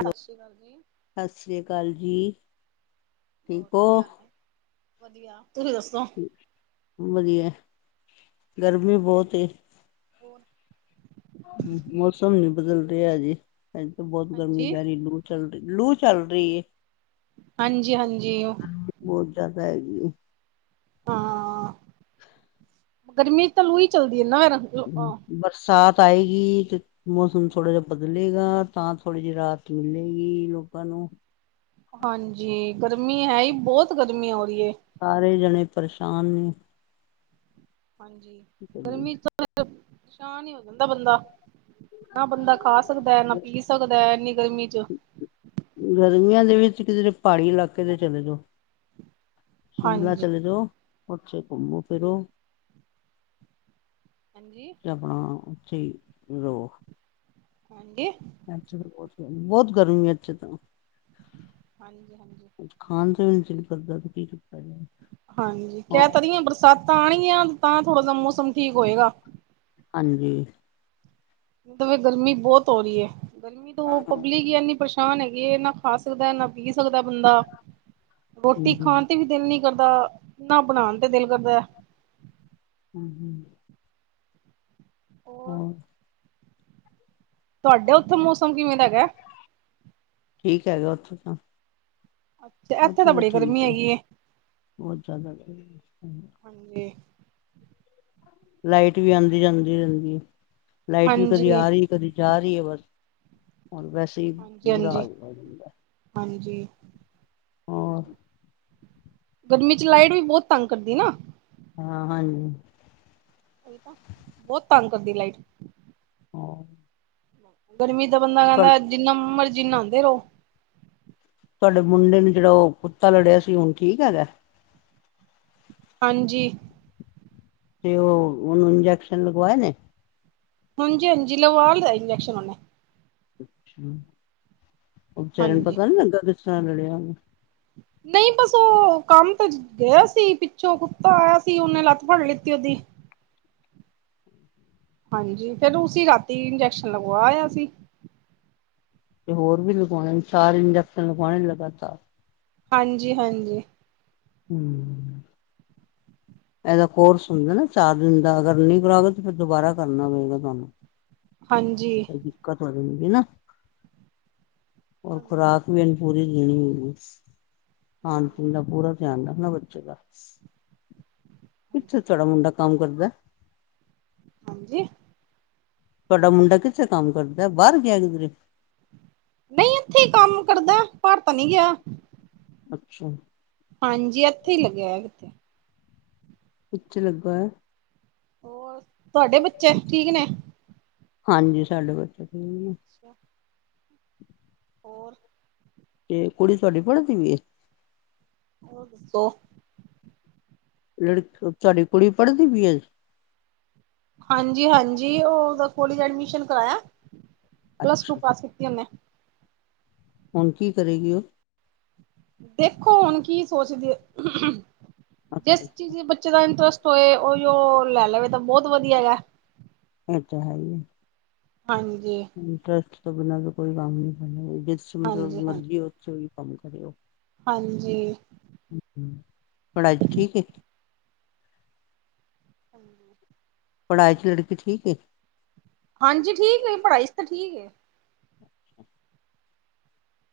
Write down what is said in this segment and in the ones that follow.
Hello, ਸ਼੍ਰੀ ਅਕਾਲ ਜੀ ਸਸ ਰੀ ਕਾਲ ਜੀ। ਬਹੁਤ ਠੀਕ ਹੋ ਵਧੀਆ- ਵਧੀਆ। ਤੁਸੀਂ ਦੱਸੋ ਵਧੀਆ ਗਰਮੀ ਬਹੁਤ ਏ। ਹੋਰ।। ਮੌਸਮ ਨੀ ਬਦਲ ਰਿਹਾ ਹਜੇ, ਅਜੇ ਤਾਂ ਬਹੁਤ ਗਰਮੀ ਹਾਂਜੀ ਪੈ ਰਹੀ ਲੂਟ ਚੱਲ ਰਹੀ ਲੂ ਚੱਲ ਰਹੀ ਹੈ। ਹਾਂਜੀ- ਹਾਂਜੀ ਉਹ ਹੈ ਜੀ, ਹਾਂ, ਗਰਮੀ ਚ ਤਾਂ ਲੂ ਹੀ ਚੱਲਦੀ ਹੈ ਨਾ ਫਿਰ ਹੂੰ ਬਰਸਾਤ ਆਏਗੀ ਤੇ ਮੌਸਮ ਥੋੜਾ ਜਿਹਾ ਬਦਲੇਗਾ, ਤਾਂ ਥੋੜੀ ਜਿਹੀ ਰਾਹਤ ਮਿਲੇਗੀ ਲੋਕਾਂ ਨੂੰ। ਹੂੰ, ਹਾਂਜੀ, ਗਰਮੀ ਹੈ ਹੀ ਬਹੁਤ ਗਰਮੀ ਹੋ ਰਹੀ ਹੈ। ਸਾਰੇ ਜਣੇ ਪਰੇਸ਼ਾਨ ਨੇ। ਹਾਂਜੀ ਗਰਮੀ ਚ ਪਰੇਸ਼ਾਨ ਹੀ ਹੋ ਜਾਂਦਾ ਬੰਦਾ। ਨਾ ਬੰਦਾ ਖਾ ਸਕਦਾ ਹੈ, ਨਾ ਪੀ ਸਕਦਾ ਹੈ ਇੰਨੀ ਗਰਮੀ ਚ। ਗਰਮੀਆਂ ਦੇ ਵਿੱਚ ਕਿਧਰੇ ਪਹਾੜੀ ਇਲਾਕੇ ਦੇ ਚਲੇ ਜਾਓ। ਸ਼ਿਮਲਾ ਹਾਂਜੀ ਚਲੇ ਜਾਓ, ਉੱਥੇ ਘੁੰਮੋ ਫਿਰੋ। ਹਾਂਜੀ ਆਪਣਾ ਉੱਥੇ ਈ ਰਹੋ। ਹਾਂਜੀ ਇਥੇ ਤਾਂ ਬਹੁਤ ਗਰਮੀ ਐ, ਬਹੁਤ ਗਰਮੀ ਹੈ ਇਥੇ ਤਾਂ। ਹਾਂਜੀ ਹਾਂਜੀ ਖਾਣ ਚ ਵੀ ਨਹੀਂ ਦਿਲ ਕਰਦਾ। ਜਾਏ ਹਾਂਜੀ ਹੋਰ ਕਹਿ ਤਾਂ ਰਹੀਆਂ ਬਰਸਾਤਾਂ ਆਣਗੀਆਂ ਤਾਂ ਥੋੜਾ ਜਾ ਮੌਸਮ ਠੀਕ ਹੋਏਗਾ। ਹਾਂਜੀ। ਬਾਹਰ ਗਰਮੀ ਬਹੁਤ ਹੋ ਰਹੀ ਹੈ ਗਰਮੀ ਤੋਂ ਹੂੰ ਪਬਲਿਕ ਪਰੇਸ਼ ਹੈਗੇ ਨਾ ਖਾ ਸਕਦਾ, ਨਾ ਪੀ ਸਕਦਾ, ਬੰਦਾ ਰੋਟੀ ਹੂੰ ਖਾਣ ਤੇ ਵੀ ਦਿਲ ਨੀ ਕਰਦਾ ਨਾ ਬਣਾਉਣ ਤੇ ਦਿਲ ਕਰਦਾ। ਹਮ-ਹਮ। ਹੋਰ। ਤੁਹਾਡੇ ਉੱਥੇ ਮੌਸਮ ਕਿਵੇਂ ਦਾ ਹੇਗਾ। ਠੀਕ ਹੈਗਾ ਉੱਥੋਂ ਤਾਂ। ਅੱਛਾ, ਇੱਥੇ ਉੱਥੇ ਤਾਂ ਬੜੀ ਗਰਮੀ ਠੀਕ ਹੈ ਹੈਗੀ। ਬਹੁਤ ਜ਼ਿਆਦਾ। ਹਾਂਜੀ ਲਾਈਟ ਵੀ ਆਉਂਦੀ ਜਾਂਦੀ ਰਹਿੰਦੀ। ਲਾਈਟ ਵੀ ਕਦੀ ਹਾਂਜੀ ਆ ਰਹੀ ਕਦੀ ਜਾ ਰਹੀ ਹੈ ਬਸ ਵੈਸੇ ਹੀ ਬੁਰਾ ਹਾਲ ਹੋ ਜਾਂਦਾ। ਜੀ। ਹੋਰ। ਗਰਮੀ ਚ ਲਾਈਟ ਵੀ ਬਹੁਤ ਤੰਗ ਕਰਦੀ ਨਾ। ਹਾਂ ਹਾਂਜੀ। ਤਾਂ ਬਹੁਤ ਤੰਗ ਕਰਦੀ ਲਾਈਟ। ਹਾਂ। ਗਰਮੀ ਤਾਂ ਬੰਦਾ ਕਹਿੰਦਾ ਜਿੰਨਾ ਮਰਜ਼ੀ ਨਹਾਂਦੇ ਰਹੋ। ਤੁਹਾਡੇ ਮੁੰਡੇ ਨੂੰ ਜਿਹੜਾ ਉਹ ਕੁੱਤਾ ਲੜਿਆ ਸੀ ਹੁਣ ਠੀਕ ਹੈਗਾ। ਹਾਂਜੀ। ਤੇ ਉਹ ਉਹਨੂੰ ਇੰਜੇਕਸ਼ਨ ਲਗਵਾਏ ਨੇ। ਹਾਂਜੀ- ਹਾਂਜੀ ਲਗਵਾ ਦਾ ਇੰਜੈਕਸ਼ਨ ਓਹਨੇ। ਉਹ ਵਿਚਾਰੇ ਨੂੰ ਹਾਂਜੀ ਪਤਾ ਨੀ ਲੱਗਾ ਕਿਸ ਤਰ੍ਹਾਂ ਲੜਿਆ ਉਹ। ਨਹੀਂ ਬਸ ਉਹ ਕੰਮ ਤੇ ਗਿਆ ਸੀ ਪਿੱਛੋਂ ਕੁੱਤਾ ਆਇਆ ਸੀ। ਉਹਨੇ ਲੱਤ ਫੜ ਲਿੱਤੀ ਉਹਦੀ। [inaudible] ਹਾਂਜੀ ਫੇਰ ਉਸ ਰਾਤੀ ਇੰਜੈਕਸ਼ਨ ਲਗਵਾਇਆ ਸੀ। ਤੇ ਹੋਰ ਵੀ ਲਗਾਉਣੇ ਚਾਰ ਇੰਜੈਕਸ਼ਨ ਲਗਾਵਾਉਣੇ ਲਗਾਤਾਰ। ਹਾਂਜੀ-ਹਾਂਜੀ। ਹਮ। ਇਹਦਾ ਕੋਰਸ ਹੁੰਦਾ ਨਾ ਚਾਰ ਦਿਨ ਦਾ ਅਗਰ ਨਹੀਂ ਕਰਾਗੇ ਤੇ ਫਿਰ ਦੁਬਾਰਾ ਕਰਨਾ ਪਏਗਾ ਤੁਹਾਨੂੰ। ਹਾਂਜੀ। ਹੋਰ ਹਾਂਜੀ ਖੁਰਾਕ ਵੀ ਇਹਨੂੰ ਪੂਰੀ ਦੇਣੀ ਹੋਗੀ। ਖਾਣ ਹਾਂ ਪੀਣ ਦਾ ਪੂਰਾ ਧਿਆਨ ਰੱਖਣਾ ਬੱਚੇ ਦਾ, ਕਿੱਥੇ ਹਾਂਜੀ ਤੇਰਾ ਮੁੰਡਾ। ਕੰਮ ਕਰਦਾ। ਹਾਂਜੀ। ਤੁਹਾਡਾ ਮੁੰਡਾ ਕਿੱਥੇ ਕੰਮ ਕਰਦਾ ਬਾਹਰ ਗਿਆ ਕਿਧਰੇ। ਨਹੀਂ ਇੱਥੇ ਹੀ ਕੰਮ ਕਰਦਾ ਬਾਹਰ ਤਾਂ ਨਹੀਂ ਗਿਆ। ਅੱਛਾ। ਹਾਂਜੀ ਇੱਥੇ ਹੀ ਲੱਗਿਆ ਕਿਤੇ। ਕਿੱਥੇ ਲੱਗਾ ਹੋਆ। ਹੋਰ ਤੁਹਾਡੇ ਬੱਚੇ ਠੀਕ ਨੇ। ਹਾਂਜੀ ਸਾਡੇ ਬੱਚੇ। ਠੀਕ ਨੇ। ਅੱਛਾ। ਹੋਰ ਤੇ ਕੁੜੀ ਤੁਹਾਡੀ ਪੜ੍ਹਦੀ ਵੀ ਹੋਰ ਦੱਸੋ? ਲੜਕ ਤੁਹਾਡੀ ਕੁੜੀ ਪੜ੍ਹਦੀ ਪੀਏ ਅਜੇ। ਹਾਂਜੀ-ਹਾਂਜੀ ਓ ਓਦਾ ਕੋਲਜ ਐਡਮਿਸ਼ਨ ਕਰਾਇਆ। ਪਲੱਸ ਟੂ ਅੱਛਾ ਪਾਸ ਕੀਤੀ ਓਨੇ। ਹੁਣ ਕੀ ਕਰੇਗੀ ਓ? ਦੇਖੋ ਹੁਣ ਕੀ ਸੋਚਦੇ ਅੱਛਾ ਜਿਸ ਅੱਛਾ ਚੀਜ਼ ਬੱਚੇ ਦਾ ਇੰਟਰਸ ਹੋਏ ਓਈਓ ਲੈ ਲਵੇ ਤਾਂ ਬਹੁਤ ਵਧੀਆ ਗਾ ਏ ਤਾਂ ਹੈ ਈ ਹਾਂਜੀ। ਤੋਂ ਬਿਨਾਂ ਬੀ ਕੋਈ ਕੰਮ ਨੀ ਹੈਗਾ ਜਿਸ ਚ ਮਤਲਬ ਹਾਂਜੀ, ਹਾਂ, ਮਰਜ਼ੀ ਹੋ ਓ ਚ ਓਹੀ ਕੰਮ ਕਰੇ ਓ ਹਾਂਜੀ। ਪੜਾਈ ਚ ਠੀਕ ਏ ਹਾਂਜੀ ਪੜ੍ਹਾਈ ਚ ਲੜਕੀ ਠੀਕ ਏ? ਹਾਂਜੀ ਠੀਕ ਏ ਪੜ੍ਹਾਈ ਚ ਤਾਂ ਠੀਕ ਏ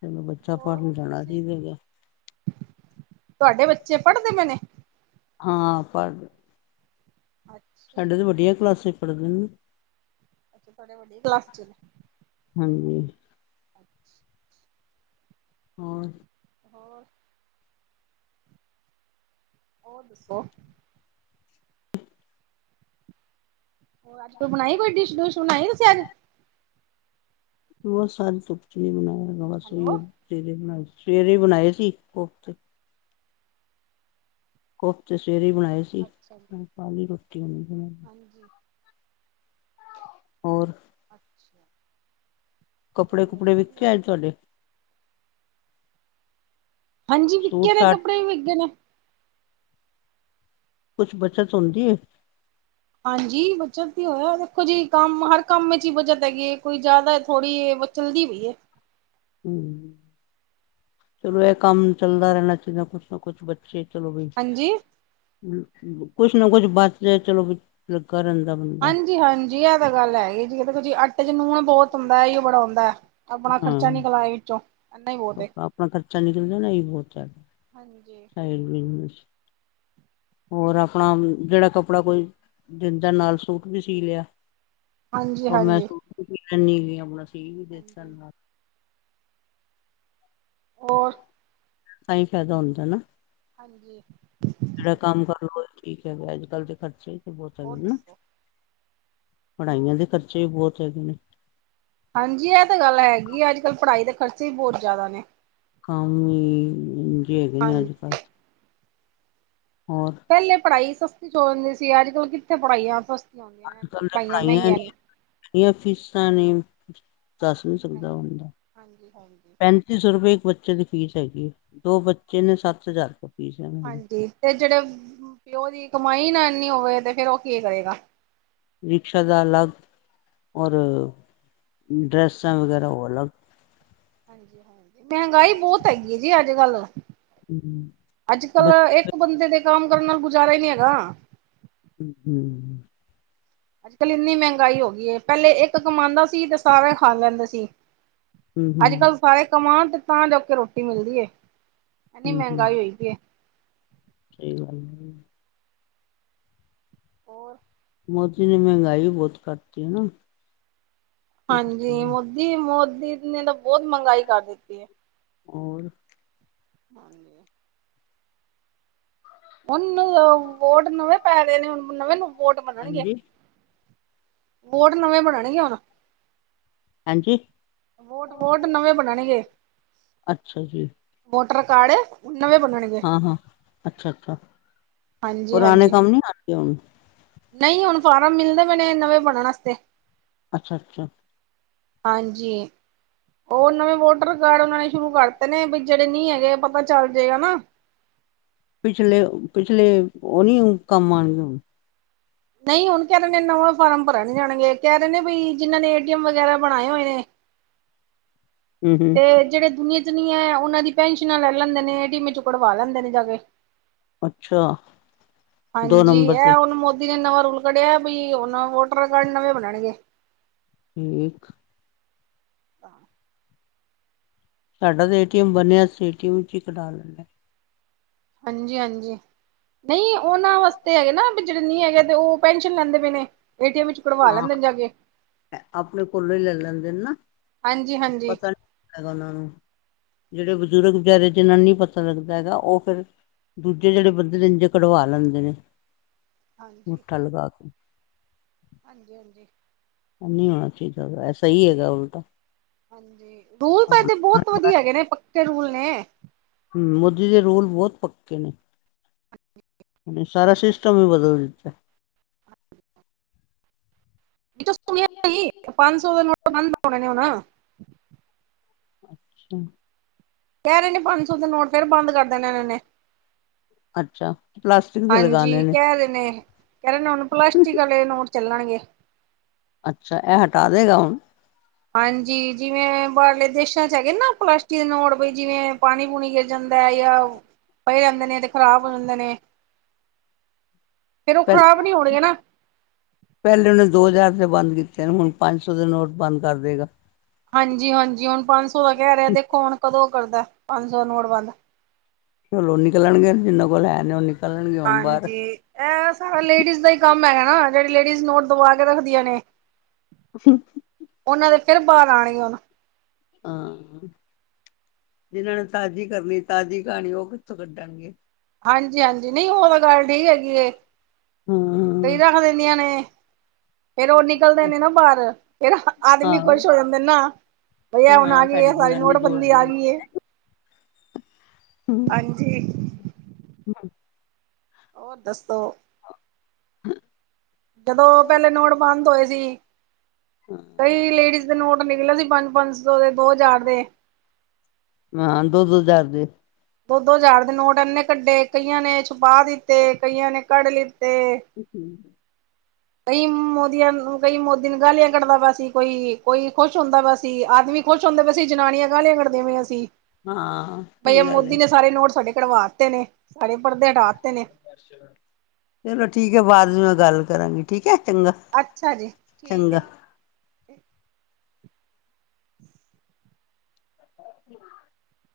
ਤੈਨੂੰ ਬੱਚਾ ਹੋਰ ਪੜ੍ਹਨ ਜਾਣਾ ਤੁਸੀਂ ਚਾਈਦਾ ਗਾ ਤੁਹਾਡੇ ਬੱਚੇ ਪੜ੍ਹਦੇ ਪਏ ਨੇ? ਹਾਂ ਪਰ ਅੱਛਾ, ਸਾਡੇ ਤਾਂ ਵੱਡੀਆਂ ਕਲਾਸਾਂ ਚ ਪੜ੍ਹਦੇ ਨਾ ਬੱਚੇ ਤੂਹਾਡੇ ਵੱਡੀ ਕਲਾਸ ਚ ਨੇ ਹਾਂਜੀ। ਹੋਰ ਹੋਰ ਹੋਰ ਦੱਸੋ? ਹੋਰ ਅੱਜ ਕੋਈ ਬਣਾਈ ਕੋਈ ਡਿਸ਼ ਡੁਸ਼ ਬਣਾਈ ਤੁਸੀ ਅੱਜ? ਬੋ ਸਾਰੀ ਧੁਪ ਚ [inaudible] ਹੈਲੋ, ਸਵੇਰੇ ਬਣਾਏ ਸੀ ਕੋਫਤੇ। ਕੋਫਤੇ ਸਵੇਰੇ ਈ ਬਣਾਏ ਸੀ ਅੱਛਾ ਜੀ, ਹੂੰ ਖਾਲੀ ਰੋਟੀ [unintelligible] ਹਾਂਜੀ। ਹੋਰ? ਅੱਛਾ, ਕੱਪੜੇ ਵਧੀਆ ਜੀ ਕੁਪੜੇ ਵਿਕੇ ਵਧੀਆ, ਅੱਜ ਤੁਹਾਡੇ? ਹਾਂਜੀ ਵਿਕੇ ਸੂਟ ਨੇ ਸਾਟ ਕੱਪੜੇ ਵੀ ਵਿਕੇ ਨੇ। ਕੁੱਛ ਬੱਚਤ ਹੁੰਦੀ ਏ? ਹਾਂਜੀ ਬੱਚਤ ਈ ਹੋਇਆ ਦੇਖੋ ਜੀ ਕੰਮ ਹਰ ਕੰਮ ਚ ਈ ਬੱਚਤ ਗੀ ਕੋਈ ਜਾਦਾ ਥੋੜ੍ਹੀ ਚੱਲਦੀ ਪਈ ਐ ਹੂੰ ਚਲੋ ਇਹ ਹਾਂਜੀ। ਕੰਮ ਚੱਲਦਾ ਰੈਣਾ ਚਾਈਦਾ ਕੁੱਛ ਨਾ ਕੁੱਛ ਬੱਚੇ ਚਲੋ ਬਈ ਹਾਂਜੀ। ਕੁੱਛ ਨਾ ਕੁੱਛ ਬਚ ਰਿਆ ਚਲੋ [unintelligible] ਬੰਦਾ ਹਾਂਜੀ-ਹਾਂਜੀ ਐ ਤਾਂ ਗੱਲ ਹੈਗੀ ਜੀ ਦੇਖੋ ਜੀ ਆਟੇ ਚ ਨੂਣ ਏ ਬੋਤ ਹੁੰਦਾ ਏ ਈ ਬੜਾ ਹੁੰਦਾ। ਆਪਣਾ ਖਰਚਾ ਹੂੰ ਨਿਕਲਾਏ ਵਿੱਚੋਂ ਇੰਨਾ ਹੀ ਬਹੁਤ ਏ। ਆਪਣਾ ਅਪਣਾ ਖਰਚਾ ਨਿਕਲ ਜਾਣਾ ਏਹੀ ਬੋਤ ਐ। ਹਾਂਜੀ। ਸਾਈਡ ਬਿਜਨਸ ਹੋਰ ਆਪਣਾ ਜੇੜਾ ਕੱਪੜਾ ਕੋਈ ਦਿੰਦਾ ਨਾਲ ਸੂਟ ਵੀ ਸੀ ਲਿਆ ਓ ਮੈਂ ਹਾਂਜੀ-ਹਾਂਜੀ। ਹਾਂਜੀ, ਸੋਚ [unintelligible] ਹਾਂਜੀ। ਹੋਰ? ਤਾਂ ਈ ਫੈਦਾ ਹੁੰਦਾ ਨਾ ਹਾਂਜੀ ਜੇੜਾ ਕੰਮ ਕਰ ਲਓ ਓਦੇ ਚ ਠੀਕ ਐ ਅੱਜ ਕੱਲ੍ਹ ਦੇ ਖਰਚੇ ਤੇ ਬਹੁਤ ਹੋਰ ਹੈਗੇ ਹਨਾ ਦੱਸੋ? ਪੜ੍ਹਾਈਆਂ ਦੇ ਖਰਚੇ ਵੀ ਬਹੁਤ ਹੈਗੇ ਨੇ। ਹਾਂਜੀ ਇਹ ਤਾਂ ਗੱਲ ਹੈਗੀ ਆ ਅੱਜ ਕੱਲ੍ਹ ਪੜ੍ਹਾਈ ਦੇ ਖਰਚੇ ਵੀ ਬਹੁਤ ਜ਼ਿਆਦਾ ਨੇ ਕੰਮ ਹੀ ਜੇ ਹੈਗੇ ਨੇ ਹਾਂਜੀ। ਅੱਜ ਕੱਲ ਪਹਿਲੇ ਪੜ੍ਹਾਈ ਸਸਤੀ ਚੋ ਹੁੰਦੀ ਸੀ ਅੱਜ ਕੱਲ੍ਹ ਕਿੱਥੇ ਪੜ੍ਹਾਈਆਂ ਸਸ ਅੱਜ ਕੱਲ ਪੜ੍ਹਾਈਆ ਨੇ ਕਿਨੀਆਂ ਫੀਸਾਂ ਨੇ ਦੱਸ ਨੀ ਸਕਦਾ ਹਾਂਜੀ, ਹਦਾ ਹਾਂਜੀ, ਹਾਂਜੀ। ਪੈਂਤੀ ਸੌ ਰੁਪਏ ਇੱਕ ਬੱਚਾ ਬੱਚੇ ਦੀ ਫੀਸ ਹੈਗੀ ਹੈ ਦੋ ਬੱਚੇ ਨੇ ਸੱਤ ਹਜ਼ਾਰ ਰੁਪਏ ਫੀਸ ਹੈ ਹਾਂਜੀ ਤੇ ਜਿਹੜੇ ਪਿਓ ਦੀ ਕਮਾਈ ਨਾ ਇਨੀ ਹੋਵੇ ਤੇ ਫੇਿਰ ਉਹ ਕੀ ਕਰੇਗਾ ਰਿਕਸ਼ਾ ਦਾ ਅਲੱਗ ਔਰ ਡਰੈਸਾਂ ਵਗੈਰਾ ਹਾਂਜੀ, ਉਹ ਅਲਗ ਹਾਂਜੀ, ਹਾਂਜੀ ਮਹਿੰਗਾਈ ਬਹੁਤ ਹੈਗੀ ਹੈ ਜੀ ਅੱਜ ਕੱਲ ਅੱਜ ਬ ਕੱਲ ਇੱਕ ਬੰਦੇ ਦੇ ਕੰਮ ਕਰਨ ਨਾਲ ਗੁਜ਼ਾਰਾ ਹੀ ਨਹੀਂ ਹੈਗਾ। ਹੂੰ-ਹੂੰ, ਅੱਜ-ਕੱਲ੍ਹ ਇੰਨੀ ਮਹਿੰਗਾਈ ਹੋ ਗਈ ਪਹਿਲੇ ਇੱਕ ਕਮਾਦਾ ਸੀ ਤੇ ਸਾਰੇ ਖਾ ਲੈਂਦੇ ਸੀ। ਹਮ ਹਮ ਅੱਜ-ਕੱਲ੍ਹ ਸਾਰੇ ਕਮਉਣ ਤੇ ਤਾਂ ਜੋ ਕੇ ਰੋਟੀ ਮਿਲਦੀ ਐ। ਇਨੀ ਹਮ ਹਮ ਮਹਿੰਗਾਈ ਹੋਈ ਪਈ ਹੈ, ਸਹੀ ਗੱਲ ਐ ਹੋਰ ਮੋਦੀ ਨੇ ਮਹਿੰਗਾਈ ਵੀ ਬਹੁਤ ਕਰਤੀ ਹੈ ਨਾ, ਹਾਂਜੀ ਮੋਦੀ-ਮੋਦੀ ਨੇ ਤਾਂ ਬਹੁਤ ਮਹਿੰਗਾਈ ਕਰ ਦਿੱਤੀ ਹੈ। ਹੋਰ? ਹਾਂਜੀ, ਹੁਣ ਵੋਟ ਨਵੇਂ ਪੈ ਰਹੇ ਨੇ ਹੁਣ ਨਵੇਂ ਨੂੰ ਵੋਟ ਮੰਨਣਗੇ, ਹਾਂਜੀ ਵੋਟ ਨਵੇਂ ਬਣਾਨਗੇ ਹੁਣ, ਹਾਂਜੀ, ਵੋਟ ਵੋਟ ਨਵੇਂ ਬਣਨਗੇ ਅੱਛਾ ਜੀ, ਵੋਟਰ ਕਾਰਡ, ਨਵੇਂ ਬਣਨਗੇ ਹਾਂ-ਹਾਂ ਅੱਛਾ-ਅੱਛਾ, ਹਾਂਜੀ-ਹਾਂਜੀ ਨਹੀਂ ਹੁਣ ਫਾਰਮ, ਦਾ ਮੈਨਣੇ ਨਵੇਂ ਬਣਨ ਵਾਸਤੇ ਅੱਛਾ-ਅੱਛਾ, ਹਾਂਜੀ, ਉਹ ਨਵੇਂ ਵੋਟਰ ਕਾਰਡ ਬਣਾਣੇ ਸ਼ੁਰੂ ਕਰਤੇ ਨੇ ਵੀ ਜਿਹੜੇ ਨਹੀਂ ਹੈਗੇ ਪਤਾ ਚੱਲ ਜਾਏਗਾ ਨਾ, ਪਿਛਲੇ-ਪਿਛਲੇ ਉਹ ਨਹੀਂ ਕੰਮ ਆਣਗੇ ਹੁਣ ਨਹੀਂ ਹੁਣ ਕਹਿੰਦੇ ਨੇ ਨਵਾਂ, ਫਾਰਮ ਭਰਨ ਜਾਣਗੇ ਕਹਿ ਰਹੇ ਨੇ ਵੀ ਈ ਜਿਹਨਾਂ ਨੇ ਏਟੀਐਮ ਵਗੈਰਾ ਬਣਾਏ ਹੋਏ ਨੇ, ਹਮ ਹਮ ਤੇ ਜਿਹੜੇ ਦੁਨੀਆਂ ਚ ਨੀ ਹੈ ਉਹਨਾਂ ਦੀ ਪੈਨਸ਼ਨਾਂ ਲੈ ਲੈਂਦੇ ਨੇ ਏਟੀਮ ਚੋਂ ਕਢਵਾ ਲੈਂਦੇ ਨੇ ਜਾ ਕੇ ਅੱਛਾ ਦੋ ਹਾਂਜੀ ਨੰਬਰ ਤੇ ਇਹ ਹੁਣ ਮੋਦੀ ਨੇ ਨਵਾਂ, ਰੂਲ ਕੱਢਿਆ ਵੀ ਹੁਣ ਵੋਟਰ ਕਾਰਡ ਨਵੇਂ ਬਣਨਗੇ। ਠੀਕ ਹ ਸਾਡਾ ਤਾਂ ਏਟੀਐਮ ਬਣਿਆ ਅਸੀਂ ਏਟੀਐਮ ਵਿੱਚ ਹਾਂਜੀ-ਹਾਂਜੀ, ਨਹੀਂ ਉਹਨਾਂ ਵਾਸਤੇ ਹੈਗੇ ਨਾ ਜਿਹੜੇ ਨਹੀਂ ਹੈਗੇ ਤੇ ਉਹ ਪੈਨਸ਼ਨ ਲੈਂਦੇ ਪਏ ਨੇ, ਏਟੀਐਮ ਵਿੱਚ ਕਢਵਾ ਹਾਂ ਲੈਂਦੇ ਜਾ ਕੇ ਆਪਣੇ ਕੋਲੋਂ ਹੀ ਲੈ ਲੈਂਦੇ ਨਾ ਹਾਂਜੀ-ਹਾਂਜੀ, ਪਤਾ ਨੀ ਹੈਗਾ ਉਹਨਾਂ ਨੂੰ, ਜਿਹੜੇ ਬਜ਼ੁਰਗ ਬਾਰੇ ਇਹਨਾਂ ਨੀ ਪਤਾ ਲੱਗਦਾ ਹੈਗਾ ਉਹ ਫਿਰ ਦੂਜੇ ਜਿਹੜੇ ਬੰਦੇ ਰੰਜੇ ਕਢਵਾ ਲੈਂਦੇ ਨੇ, ਅੰਗੂਠਾ ਲਗਾ ਕੇ ਹਾਂਜੀ-ਹਾਂਜੀ-ਹਾਂਜੀ, ਨਹੀਂ ਹੋਣਾ ਚਾਹੀਦਾ ਐਸਾ ਹੀ ਹੈਗਾ ਉਲਟਾ, ਹਾਂਜੀ ਰੂਲ ਤਾਂ ਦੇ ਬਹੁਤ ਵਧੀਆ ਹੈਗੇ ਨੇ ਪੱਕੇ ਰੂਲ ਨੇ, ਮੋਦੀ ਦੇ ਰੂਲ ਬਹੁਤ ਪੱਕੇ ਨੇ, ਅੱਛਾ, ਸਾਰਾ ਸਿਸਟਮ ਹੀ ਬਦਲ ਦਿੱਤਾ, ਏਹ ਸੀ ਪੰਜ ਸੌ ਦੇ ਨੋਟ ਬੰਦ ਹੋਣੇ ਨੇ ਹੁਣ ਅੱਛਾ, ਕਹਿ ਰਹੇ ਨੇ ਪੰਜ ਸੌ ਦੇ ਨੋਟ ਫੇਰ ਬੰਦ ਕਰ ਦੇਣੇ ਨੇ ਅੱਛਾ, ਪਲਾਸਟਿਕ ਦੇ ਹਾਂਜੀ ਲਗਾਣੇ ਨੇ ਕਹਿ ਰਹੇ ਨੇ, ਕਹਿ ਰਹੇ ਨੇ ਪਲਾਸਟਿਕ ਵਾਲੇ ਨੋਟ ਚੱਲਣਗੇ। ਅੱਛਾ ਇਹ ਹੱਟਾ ਦੇਹਗਾ ਹੁਣ। ਹਾਂਜੀ ਜਿਵੇਂ ਬਾਹਰਲੇ ਦੇਸਾਂ ਚ ਹੈਗੇ ਨਾ ਪਲਾਸਟਿਕ ਦੇ ਨੋਟ, ਜਿਵੇਂ ਪਾਣੀ ਪੂਣੀ ਗਿਰ ਜਾਂਦਾ ਪੈ ਗਿਆ, ਪਏ ਰਹਿੰਦੇ ਨੇ ਤੇ ਖ਼ਰਾਬ ਹੋ ਜਾਂਦੇ ਨੇ। ਫੇਰ ਉਹ ਪਹਿ, ਖ਼ਰਾਬ ਨੀ ਹੋਣਗੇ ਨਾ ਪਹਿਲੇ ਵਾਲੇ ਦੋ ਹਜ਼ਾਰ ਬੰਦ ਕੀਤੇ ਨੇ, ਹੁਣ ਪੰਜ ਸੌ ਦੇ ਨੋਟ ਬੰਦ ਕਰ ਦੇਗਾ ਹਾਂਜੀ ਹਾਂਜੀ ਹੁਣ ਪੰਜ ਸੌ ਦਾ ਕਹਿ ਰਿਹਾ, ਦੇਖੋ ਹੁਣ ਕਦੋਂ ਕਰਦਾ ਪੰਜ ਸੌ ਨੋਟਬੰਦ। ਘਰੋਂ ਨਿਕਲਣਗੇ, ਜਿੰਨਾ ਕੋਲ ਹੈ ਨੇ ਔ ਹਾਂਜੀ ਇਹ ਸਾਰਾ ਲੇਡੀਜ਼ ਦਾ ਹੀ ਕੰਮ ਹੈਗਾ ਨਾ, ਜਿਹੜੀ ਲੇਡੀਜ਼ ਨੋਟ ਦਬਾ ਕੇ ਰੱਖਦੀਆਂ ਨੇ, ਉਹਨਾਂ ਦੇ ਫਿਰ ਬਾਹਰ ਆਉਣਗੇ ਹੁਣ। ਆਹ ਜਿਨਾਂ ਨੇ ਤਾਜ਼ੀ ਕਰਨੀ ਤਾਜ਼ੀ ਕਹਾਣੀ ਉਹ ਕਿੱਥੋਂ ਕੱਢਣਗੇ। ਹਾਂਜੀ ਹਾਂਜੀ ਨਹੀਂ ਉਹ ਤਾਂ ਗੱਲ ਠੀਕ ਹੈਗੀ ਏ, ਕਈ ਹੂੰ। ਰੱਖ ਦਿੰਦੀਆਂ ਨੇ। ਫੇਰ ਉਹ ਨਿਕਲਦੇ ਨੇ ਨਾ ਬਾਹਰ, ਫੇਰ ਆਦਮੀ ਹਾਂ ਖੁਸ਼ ਹੋ ਜਾਂਦੇ ਨਾ। ਭਇਆ ਹੁਣ ਆ ਹਾਂ ਗਏ ਹੈ, ਸਾਡੀ ਸਾਰੀ ਜਨਾਨੀ ਨੋਟਬੰਦੀ ਆ ਜੋੜਦੀ ਗਈ ਹੈ। ਹਾਂਜੀ ਹੂ ਹੋਰ ਦੱਸੋ। ਹੂ ਜਦੋਂ ਪਹਿਲੇ ਨੋਟ ਬੰਦ ਹੋਏ ਸੀ, ਕਈ ਲੇਡੀਜ਼ ਦੇ ਨੋਟ ਨਿਕਲੇ ਸੀ। ਪੰਜ ਪੰਜ ਸੌ ਦੇ, ਦੋ ਹਜ਼ਾਰ ਦੇ। ਹਾਂ, ਦੋ ਦੋ ਹਜ਼ਾਰ ਦੇ। ਦੋ ਦੋ ਹਜ਼ਾਰ ਦੇ ਨੋਟ ਇੰਨੇ ਕੱਢੇ, ਕਈਆਂ ਨੇ ਛੁਪਾ ਦਿੱਤੇ ਕਈਆਂ ਨੇ ਘਡ ਲੇ। ਹੂ ਹੂ ਕਈ ਮੋਦੀਆਂ ਨੂੰ ਕਈ ਮੋਦੀ ਨੂੰ ਗਾਲੀਆਂ ਕੱਢਦਾ ਪਯਾ ਸੀ, ਕੋਈ ਕੋਈ ਖੁਸ਼ ਹੁੰਦਾ ਪਯਾ ਸੀ, ਆਦਮੀ ਖੁਸ਼ ਹੁੰਦੇ ਪਏ ਸੀਂ, ਜਨਾਨੀਆਂ ਗਾਹਲਿਆਂ ਕੱਢੀਆਂ ਪਾਈਆਂ ਸੀ। ਹਾਂ ਸਹੀ ਗੱਲ ਐ। ਕਿੰਨੇ ਸਾਰੇ ਨੋਟ ਸਾਡੇ, ਕੱਢਵਾ ਦਿੱਤੇ ਨੇ। ਸਾਰੇ ਪਰਦੇ ਹਟਾ ਤੇ ਨੇ, ਚਲੋ ਠੀਕ ਹੈ, ਬਾਅਦ ਚ ਮੈਂ ਗੱਲ ਕਰਾਂਗੀ, ਠੀਕ ਹੈ। ਚੰਗਾ ਅੱਛਾ ਜੀ, ਠੀਕ ਹੈ ਚੰਗਾ। ਜੀ [inaudible] [inaudible]